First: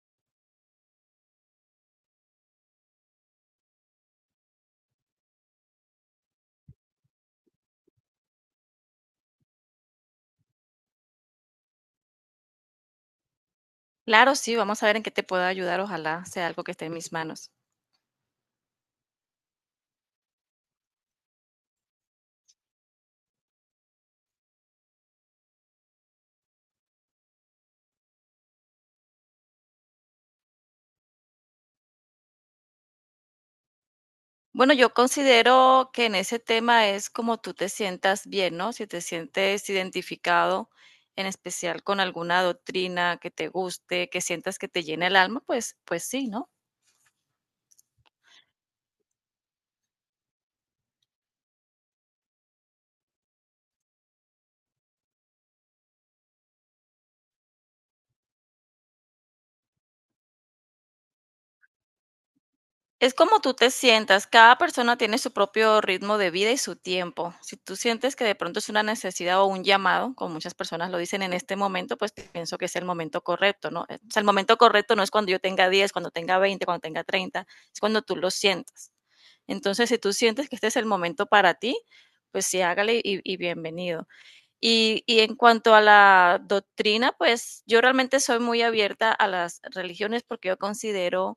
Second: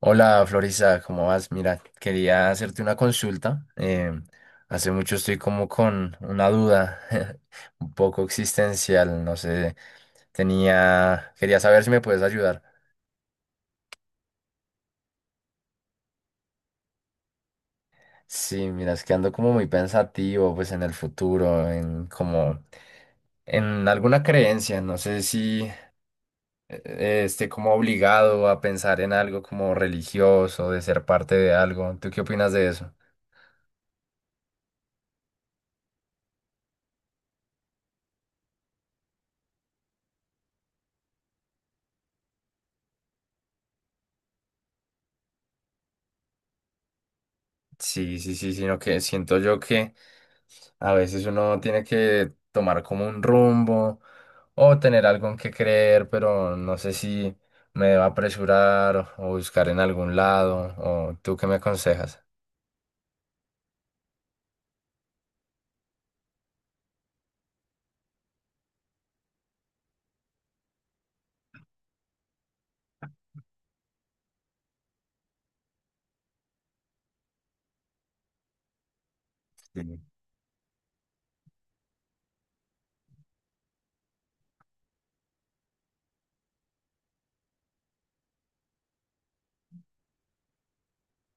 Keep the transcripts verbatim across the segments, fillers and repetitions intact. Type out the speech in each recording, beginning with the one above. Hola Florisa, ¿cómo vas? Mira, quería hacerte una consulta. Eh, hace mucho estoy como con una duda un poco existencial, no sé, tenía, quería saber si me puedes ayudar. Claro, sí, vamos a ver en qué te puedo ayudar, ojalá sea algo que esté en mis manos. Sí, mira, es que ando como muy pensativo, pues en el futuro, en como, en alguna creencia, no sé si eh, eh, esté como obligado a pensar en algo como religioso, de ser parte de algo. ¿Tú qué opinas de eso? Bueno, yo considero que en ese tema es como tú te sientas bien, ¿no? Si te sientes identificado, en especial con alguna doctrina que te guste, que sientas que te llena el alma, pues, pues sí, ¿no? Sí, sí, sí, sino que siento yo que a veces uno tiene que tomar como un rumbo o tener algo en que creer, pero no sé si me debo apresurar o buscar en algún lado, o tú qué me aconsejas. Es como tú te sientas, cada persona tiene su propio ritmo de vida y su tiempo. Si tú sientes que de pronto es una necesidad o un llamado, como muchas personas lo dicen en este momento, pues pienso que es el momento correcto, ¿no? O sea, el momento correcto no es cuando yo tenga diez, cuando tenga veinte, cuando tenga treinta. Es cuando tú lo sientas. Entonces, si Sí, tú sientes que este es el momento para ti, pues sí, hágale y, y bienvenido. Y, y en cuanto a la doctrina, pues yo realmente soy muy abierta a las religiones porque yo considero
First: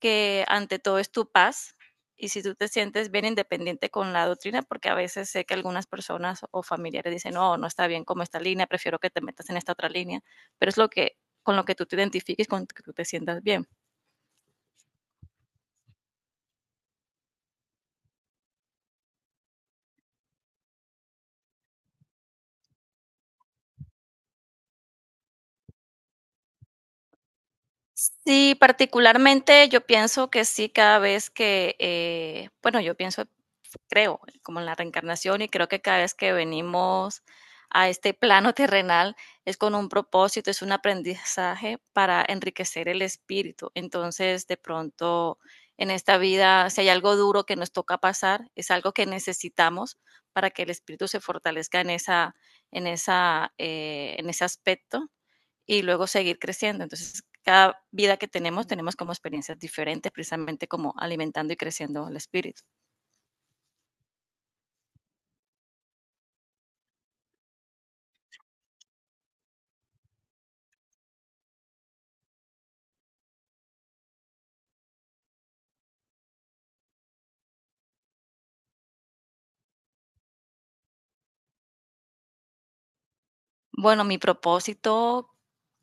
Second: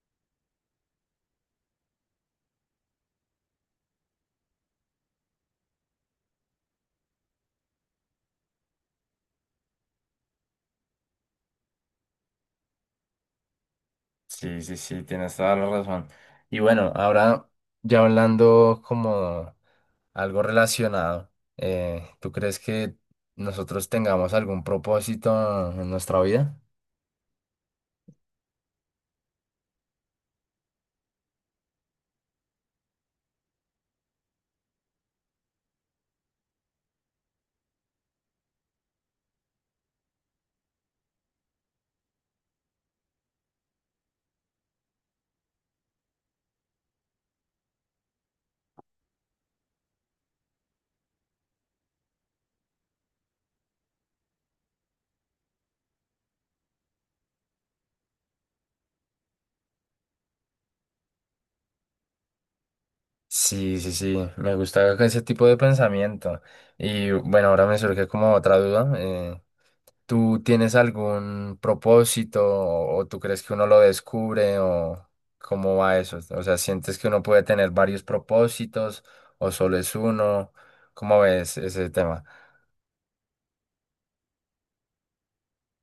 que ante todo es tu paz y si tú te sientes bien independiente con la doctrina, porque a veces sé que algunas personas o familiares dicen, no, no está bien como esta línea, prefiero que te metas en esta otra línea, pero es lo que con lo que tú te identifiques, con lo que tú te sientas bien. sí, sí, sí, tienes toda la razón. Y bueno, ahora ya hablando como algo relacionado, eh, ¿tú crees que nosotros tengamos algún propósito en nuestra vida? Sí, particularmente yo pienso que sí, cada vez que, eh, bueno, yo pienso creo, como en la reencarnación y creo que cada vez que venimos a este plano terrenal es con un propósito, es un aprendizaje para enriquecer el espíritu. Entonces, de pronto, en esta vida, si hay algo duro que nos toca pasar, es algo que necesitamos para que el espíritu se fortalezca en, esa, en, esa, eh, en ese aspecto y luego seguir creciendo. Entonces, cada vida que tenemos, tenemos como experiencias diferentes, precisamente como alimentando y creciendo el espíritu. Sí, sí, sí, me gusta ese tipo de pensamiento. Y bueno, ahora me surge como otra duda. Eh, ¿tú tienes algún propósito o, o tú crees que uno lo descubre o cómo va eso? O sea, ¿sientes que uno puede tener varios propósitos o solo es uno? ¿Cómo ves ese tema? Bueno, mi propósito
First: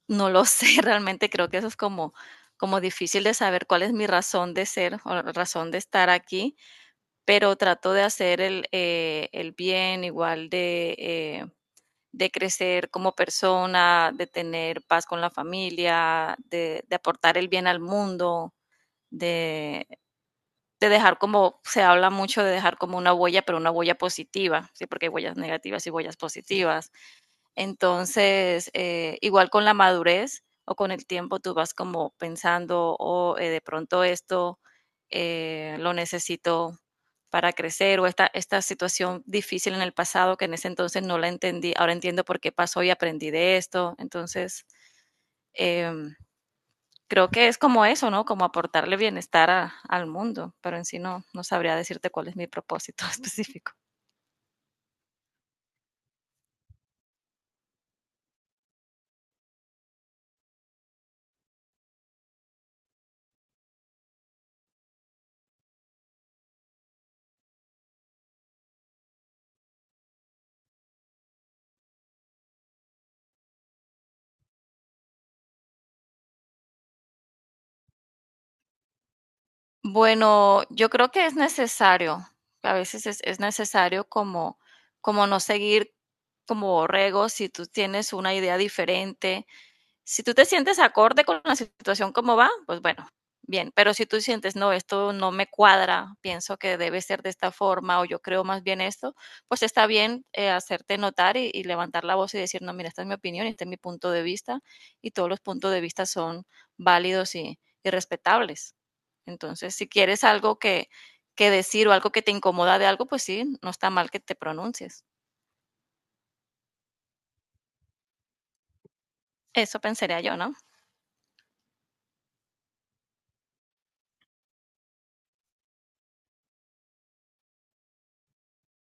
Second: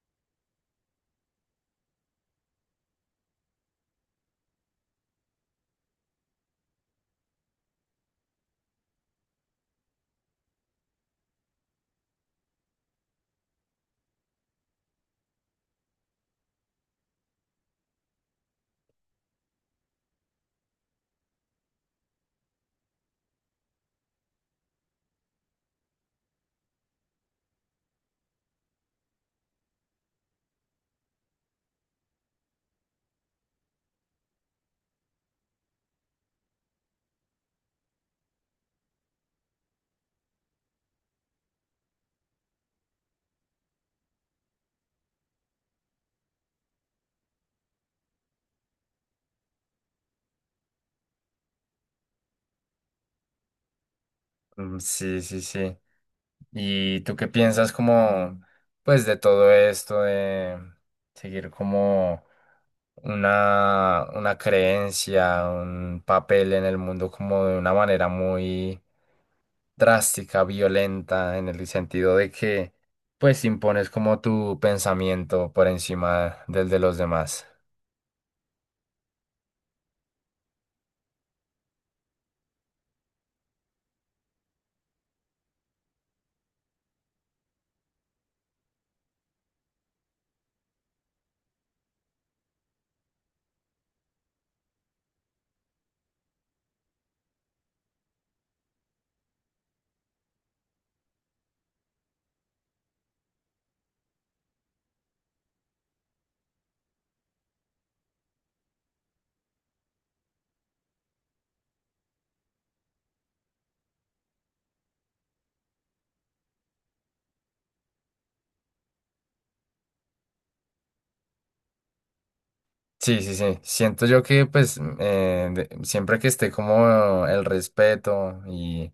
no lo sé, realmente creo que eso es como como difícil de saber cuál es mi razón de ser o la razón de estar aquí, pero trato de hacer el, eh, el bien, igual de, eh, de crecer como persona, de tener paz con la familia, de, de aportar el bien al mundo, de, de dejar como, se habla mucho de dejar como una huella, pero una huella positiva, ¿sí? Porque hay huellas negativas y huellas positivas. Entonces, eh, igual con la madurez o con el tiempo tú vas como pensando, o oh, eh, de pronto esto eh, lo necesito para crecer o esta, esta situación difícil en el pasado que en ese entonces no la entendí, ahora entiendo por qué pasó y aprendí de esto. Entonces, em, creo que es como eso, ¿no? Como aportarle bienestar a- al mundo, pero en sí no, no sabría decirte cuál es mi propósito específico. Mm, sí, sí, sí. ¿Y tú qué piensas como, pues, de todo esto, de seguir como una, una creencia, un papel en el mundo como de una manera muy drástica, violenta, en el sentido de que pues impones como tu pensamiento por encima del de los demás. Bueno, yo creo que es necesario, a veces es, es necesario como, como no seguir como borregos si tú tienes una idea diferente si tú te sientes acorde con la situación como va, pues bueno, bien, pero si tú sientes, no, esto no me cuadra, pienso que debe ser de esta forma o yo creo más bien esto, pues está bien eh, hacerte notar y, y, levantar la voz y decir, no, mira, esta es mi opinión, este es mi punto de vista y todos los puntos de vista son válidos y, y respetables. Entonces, si quieres algo que, que decir o algo que te incomoda de algo, pues sí, no está mal que te pronuncies. Eso pensaría yo, ¿no? Sí, sí, sí. Siento yo que pues mm, eh, de- siempre que esté como el respeto y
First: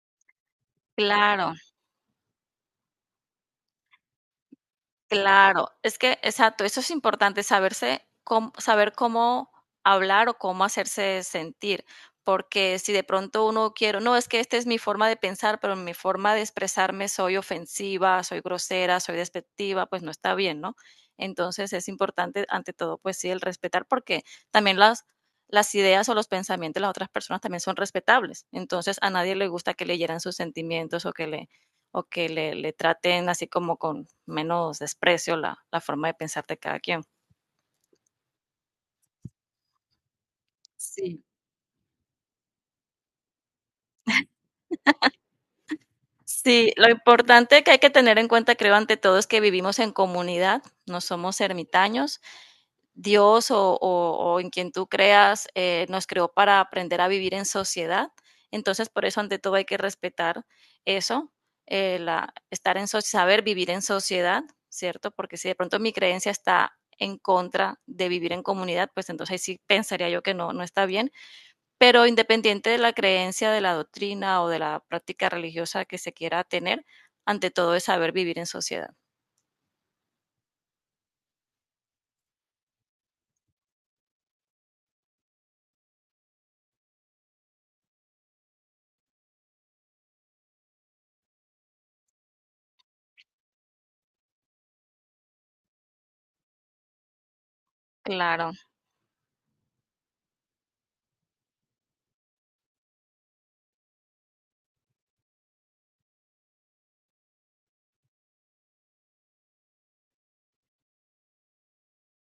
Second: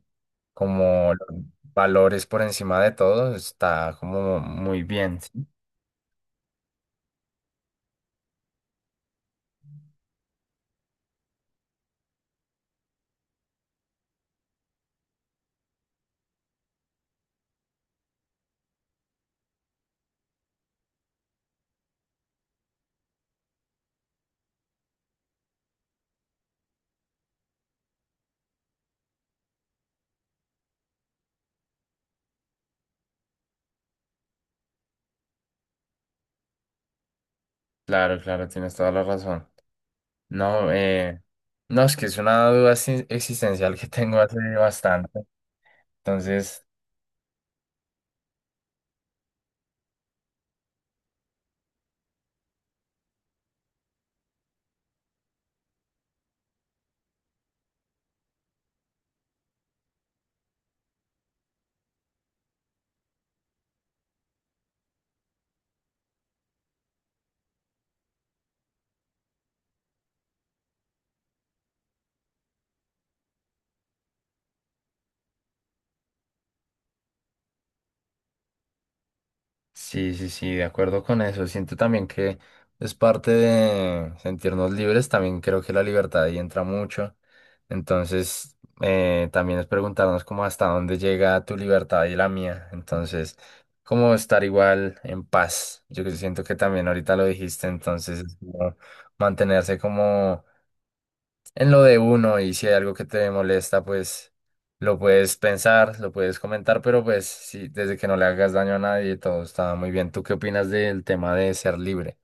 como los Claro. valores por encima de todo, está como muy bien. Claro, es que, exacto, eso es importante, saberse cómo, saber cómo hablar o cómo hacerse sentir, porque si de pronto uno quiere, no, es que esta es mi forma de pensar, pero mi forma de expresarme soy ofensiva, soy grosera, soy despectiva, pues no está bien, ¿no? Entonces es importante, ante todo, pues sí, el respetar, porque también las, las ideas o los pensamientos de las otras personas también son respetables. Entonces a nadie le gusta que leyeran sus sentimientos o que le o que le, le traten así como con menos desprecio la, la forma de pensar de cada quien. Claro, claro, tienes toda la razón. No, eh, Sí. no, es que es una duda exi- existencial que tengo hace bastante. Entonces, Sí, lo importante que hay que tener en cuenta, creo, ante todo, es que vivimos en comunidad, no somos ermitaños. Dios o, o- o en quien tú creas eh, nos creó para aprender a vivir en sociedad. Entonces, por eso, ante todo, hay que respetar eso, eh, la, estar en soci- saber vivir en sociedad, ¿cierto? Porque si de pronto mi creencia está en contra de vivir en comunidad, pues entonces ahí sí pensaría yo que no, no está bien. Pero independiente de la creencia, de la doctrina o de la práctica religiosa que se quiera tener, ante todo es saber vivir en sociedad. sí, sí, sí, de acuerdo con eso. Siento también que es parte de sentirnos libres. También creo que la libertad ahí entra mucho. Entonces, eh, también es preguntarnos como hasta dónde llega tu libertad y la mía. Entonces, cómo estar igual en paz. Yo que siento que también ahorita lo dijiste. Entonces, es Claro. como mantenerse como en lo de uno y si hay algo que te molesta, pues lo puedes pensar, lo puedes comentar, pero pues sí, desde que no le hagas daño a nadie, todo está muy bien. ¿Tú qué opinas del tema de ser libre?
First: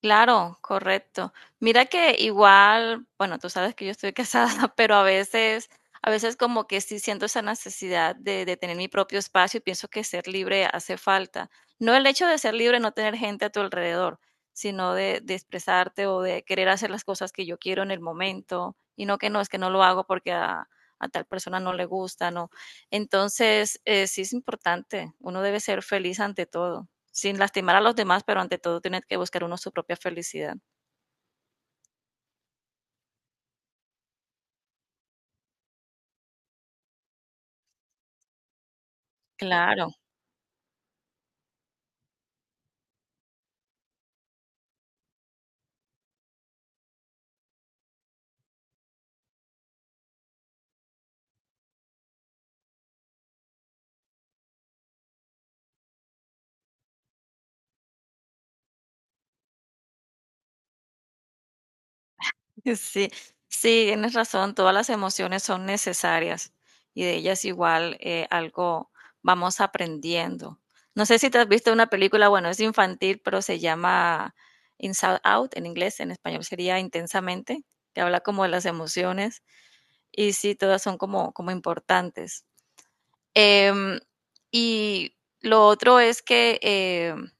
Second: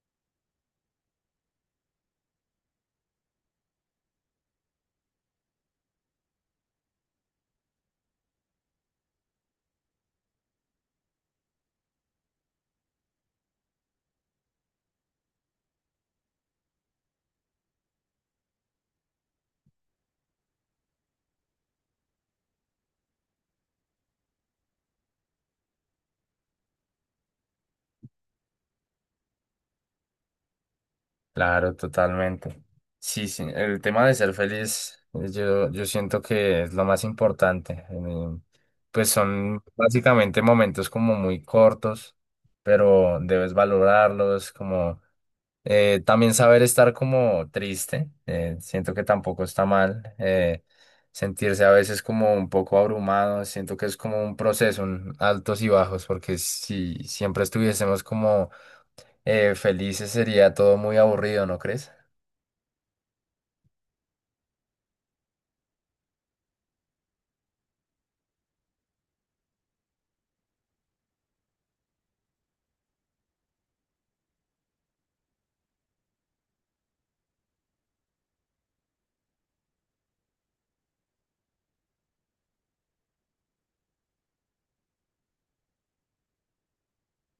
Claro, correcto. Mira que igual, bueno, tú sabes que yo estoy casada, pero a veces, a veces como que sí siento esa necesidad de, de tener mi propio espacio y pienso que ser libre hace falta. No el hecho de ser libre, no tener gente a tu alrededor, sino de, de expresarte o de querer hacer las cosas que yo quiero en el momento y no que no, es que no lo hago porque a, a tal persona no le gusta, ¿no? Entonces, eh, sí es importante, uno debe ser feliz ante todo. Sin lastimar a los demás, pero ante todo tiene que buscar uno su propia felicidad. Claro, totalmente. Sí, sí, el tema de ser feliz, eh, yo, yo siento que es lo más importante. Eh, Pues son Claro. básicamente momentos como muy cortos, pero debes valorarlos como... Eh, también saber estar como triste, eh, siento que tampoco está mal. Eh, sentirse a veces como un poco abrumado, siento que es como un proceso, un altos y bajos, porque si siempre estuviésemos como eh, felices sería todo muy aburrido, ¿no crees? Sí, sí, tienes razón, todas las emociones son necesarias y de ellas igual eh, algo vamos aprendiendo. No sé si te has visto una película, bueno, es infantil, pero se llama Inside Out en inglés, en español sería Intensamente, que habla como de las emociones y sí, todas son como, como importantes. Em, y lo otro es que em,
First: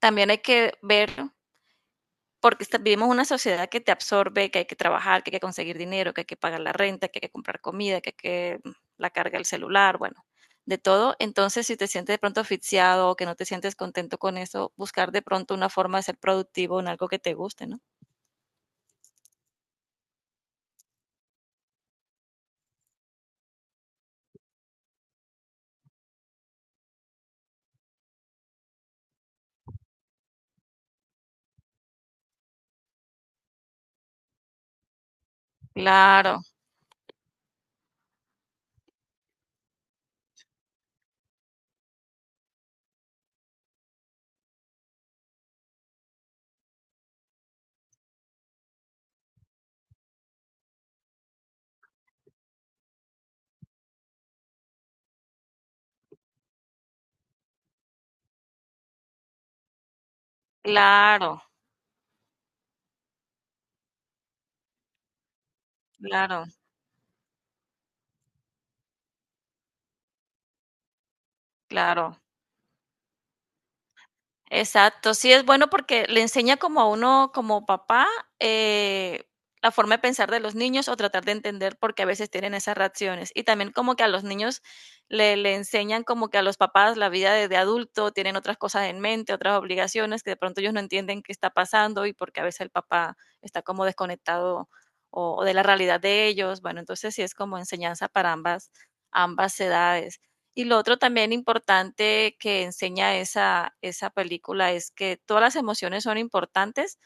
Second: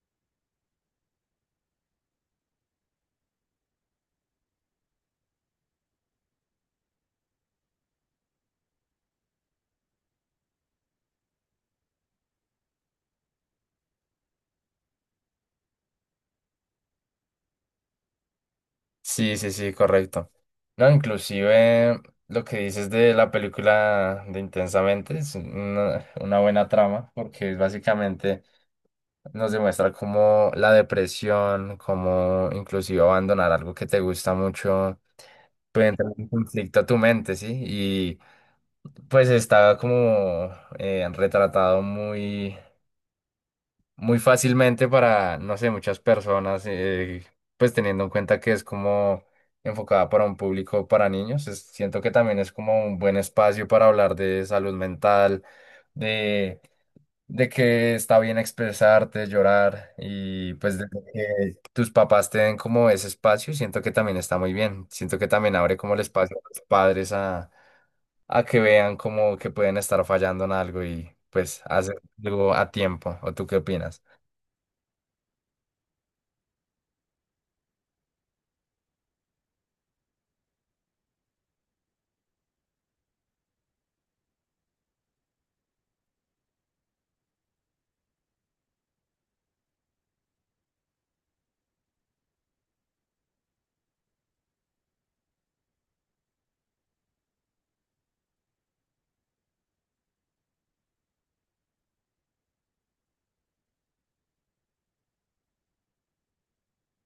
también hay que ver. Porque esta vivimos una sociedad que te absorbe, que hay que trabajar, que hay que conseguir dinero, que hay que pagar la renta, que hay que comprar comida, que hay que mm, la carga del celular, bueno, de todo. Entonces, si te sientes de pronto asfixiado o que no te sientes contento con eso, buscar de pronto una forma de ser productivo en algo que te guste, ¿no? Sí, sí, sí, correcto. No, inclusive lo que dices de la película de Intensamente es una, una buena trama, porque es básicamente nos demuestra cómo la depresión, cómo inclusive abandonar algo que te gusta mucho, puede entrar en Claro, conflicto a tu mente, ¿sí? Y pues está como eh, retratado muy, muy fácilmente para, no sé, muchas personas, eh, pues teniendo en cuenta que es como enfocada para un público para niños, es- siento que también es como un buen espacio para hablar de salud mental, de que está bien expresarte, llorar y pues de claro, que tus papás te den como ese espacio, siento que también está muy bien. Siento que también abre como el espacio claro, a los padres a, a que vean como que pueden estar fallando en algo y pues hacer claro. algo a tiempo. ¿O tú qué opinas? Exacto, sí es bueno porque le enseña como a uno, como papá, eh, la forma de pensar de los niños o tratar de entender por qué a veces tienen esas reacciones. Y también como que a los niños le, le enseñan como que a los papás la vida de, de adulto, tienen otras cosas en mente, otras obligaciones que de pronto ellos no entienden qué está pasando y porque a veces el papá está como desconectado o, o de la realidad de ellos. Bueno, entonces sí es como enseñanza para ambas, ambas edades. Y lo otro también importante que enseña esa, esa película es que todas las emociones son importantes,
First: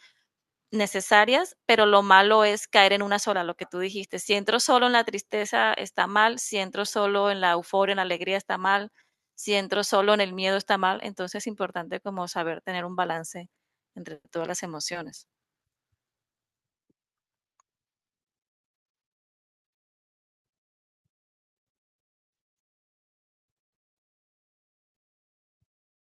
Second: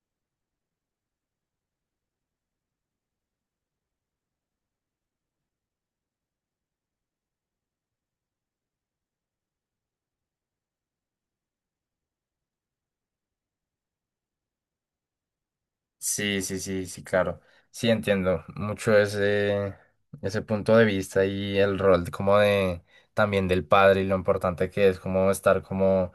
necesarias, pero lo malo es caer en una sola, lo que tú dijiste. Si entro solo en la tristeza está mal, si entro solo en la euforia, en la alegría está mal, si entro solo en el miedo está mal. Entonces es importante como saber tener un balance entre todas las emociones. Sí, sí, sí, sí, claro. Sí, entiendo mucho ese, ese punto de vista y el rol de- como de también del padre y lo importante que es como estar como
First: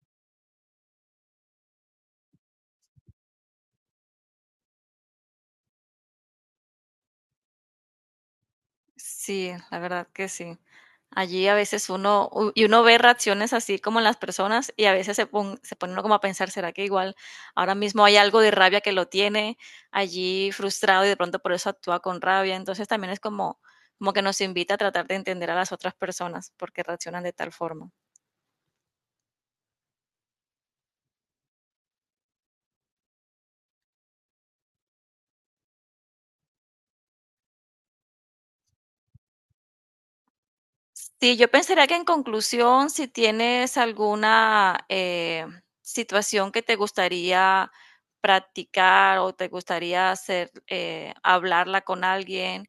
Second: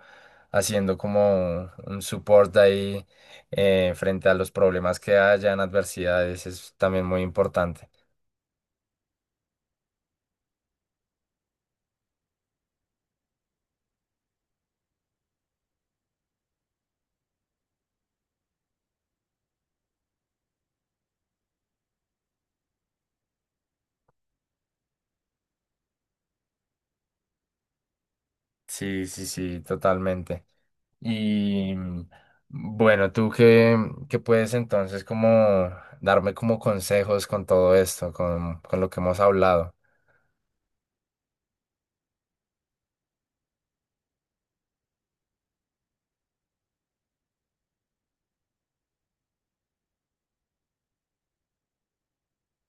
haciendo como un support ahí eh, frente a los problemas que hayan, adversidades, es también muy importante. Sí, la verdad que sí. Allí a veces uno, u- y uno ve reacciones así como en las personas y a veces se, pon- se pone uno como a pensar, ¿será que igual ahora mismo hay algo de rabia que lo tiene allí frustrado y de pronto por eso actúa con rabia? Entonces también es como, como que nos invita a tratar de entender a las otras personas porque reaccionan de tal forma. Sí, sí, sí, totalmente. Y mm, bueno, tú qué, qué puedes entonces como darme como consejos con todo esto, con, con lo que hemos hablado. Sí, yo pensaría que en conclusión, si tienes alguna eh, situación que te gustaría practicar o te gustaría hacer, eh, hablarla con alguien,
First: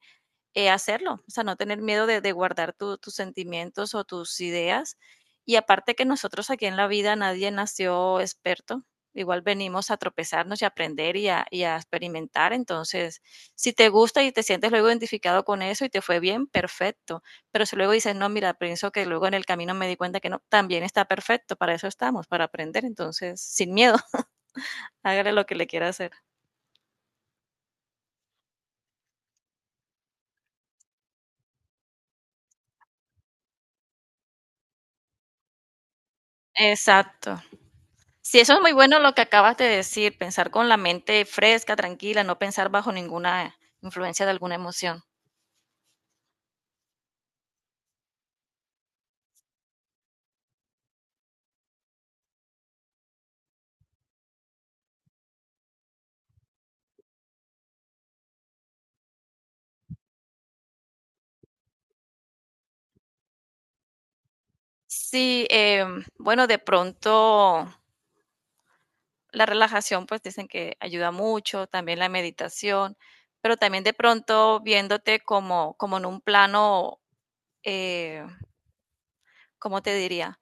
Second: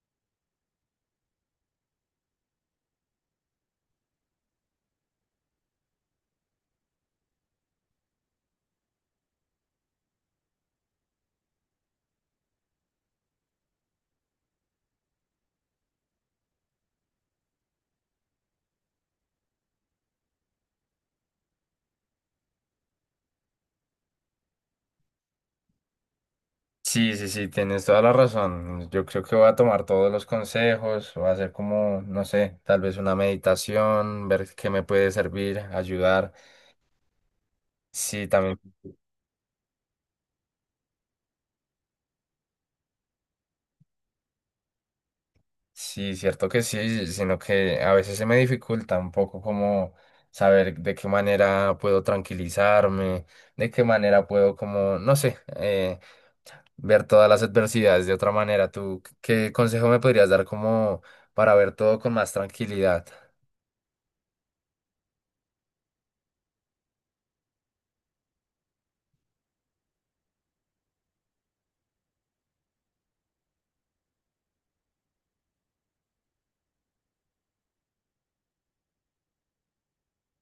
eh, hacerlo, o sea, no tener miedo de, de guardar tu- tus sentimientos o tus ideas. Y aparte que nosotros aquí en la vida nadie nació experto, igual venimos a tropezarnos y a aprender y a, y a experimentar. Entonces, si te gusta y te sientes luego identificado con eso y te fue bien, perfecto. Pero si luego dices, no, mira, pienso que luego en el camino me di cuenta que no, también está perfecto, para eso estamos, para aprender. Entonces, sin miedo, hágale lo que le quiera hacer. Sí, sí, sí, tienes toda la razón. Yo creo que voy a tomar todos los consejos, voy a hacer como, no sé, tal vez una meditación, ver qué me puede servir, ayudar. Exacto. Sí, Sí, eso también, es muy bueno lo que acabas de decir, pensar con la mente fresca, tranquila, no pensar bajo ninguna influencia de alguna emoción. sí, cierto que sí, sino que a veces se me dificulta un poco como saber de qué manera puedo tranquilizarme, de qué manera puedo como, no sé, eh, ver todas las adversidades de otra manera. ¿Tú qué consejo me podrías dar como para ver todo con más tranquilidad? Sí, em, bueno, de pronto la relajación, pues dicen que ayuda mucho, también la meditación, pero también de pronto viéndote como, como en un plano, eh, ¿cómo te diría?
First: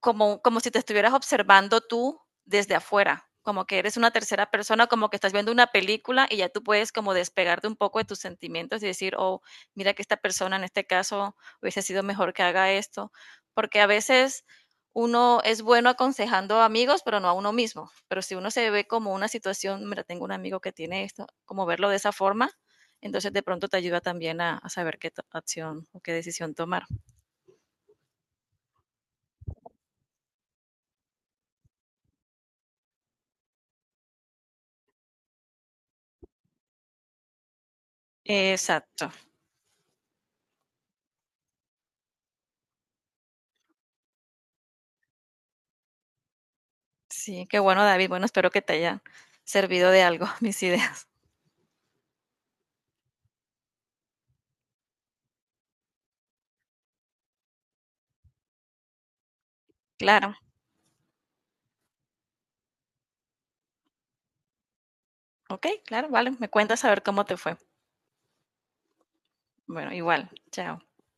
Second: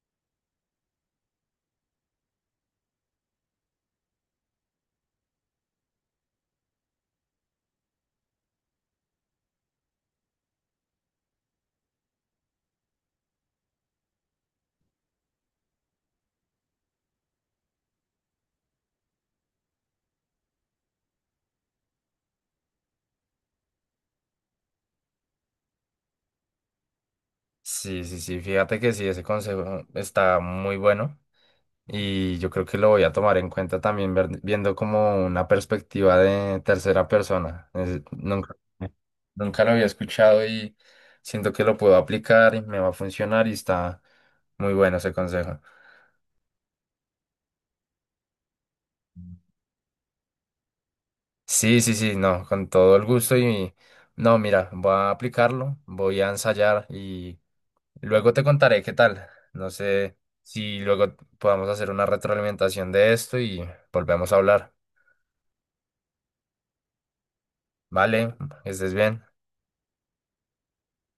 Como, como si te estuvieras observando tú desde afuera, como que eres una tercera persona, como que estás viendo una película y ya tú puedes como despegarte un poco de tus sentimientos y decir, oh, mira que esta persona en este caso hubiese sido mejor que haga esto, porque a veces uno es bueno aconsejando a amigos, pero no a uno mismo. Pero si uno se ve como una situación, mira, tengo un amigo que tiene esto, como verlo de esa forma, entonces de pronto te ayuda también a, a saber qué acción o qué decisión tomar. Sí, sí, sí, fíjate que sí, ese consejo está muy bueno y yo creo que lo voy a tomar en cuenta también ver- viendo como una perspectiva de tercera persona. Es- nunca, Exacto. nunca lo había escuchado y siento que lo puedo aplicar y me va a funcionar y está muy bueno ese consejo. Sí, qué bueno, David. Bueno, espero que te hayan servido de algo mis ideas. Sí, sí, sí, no, con todo el gusto y no, mira, voy a aplicarlo, voy a ensayar y luego te contaré qué tal. No sé Claro, si luego podamos hacer una retroalimentación de esto y volvemos a hablar. ok, claro, vale. Me cuentas a ver cómo te fue. Vale, que estés bien. Bueno, igual, chao.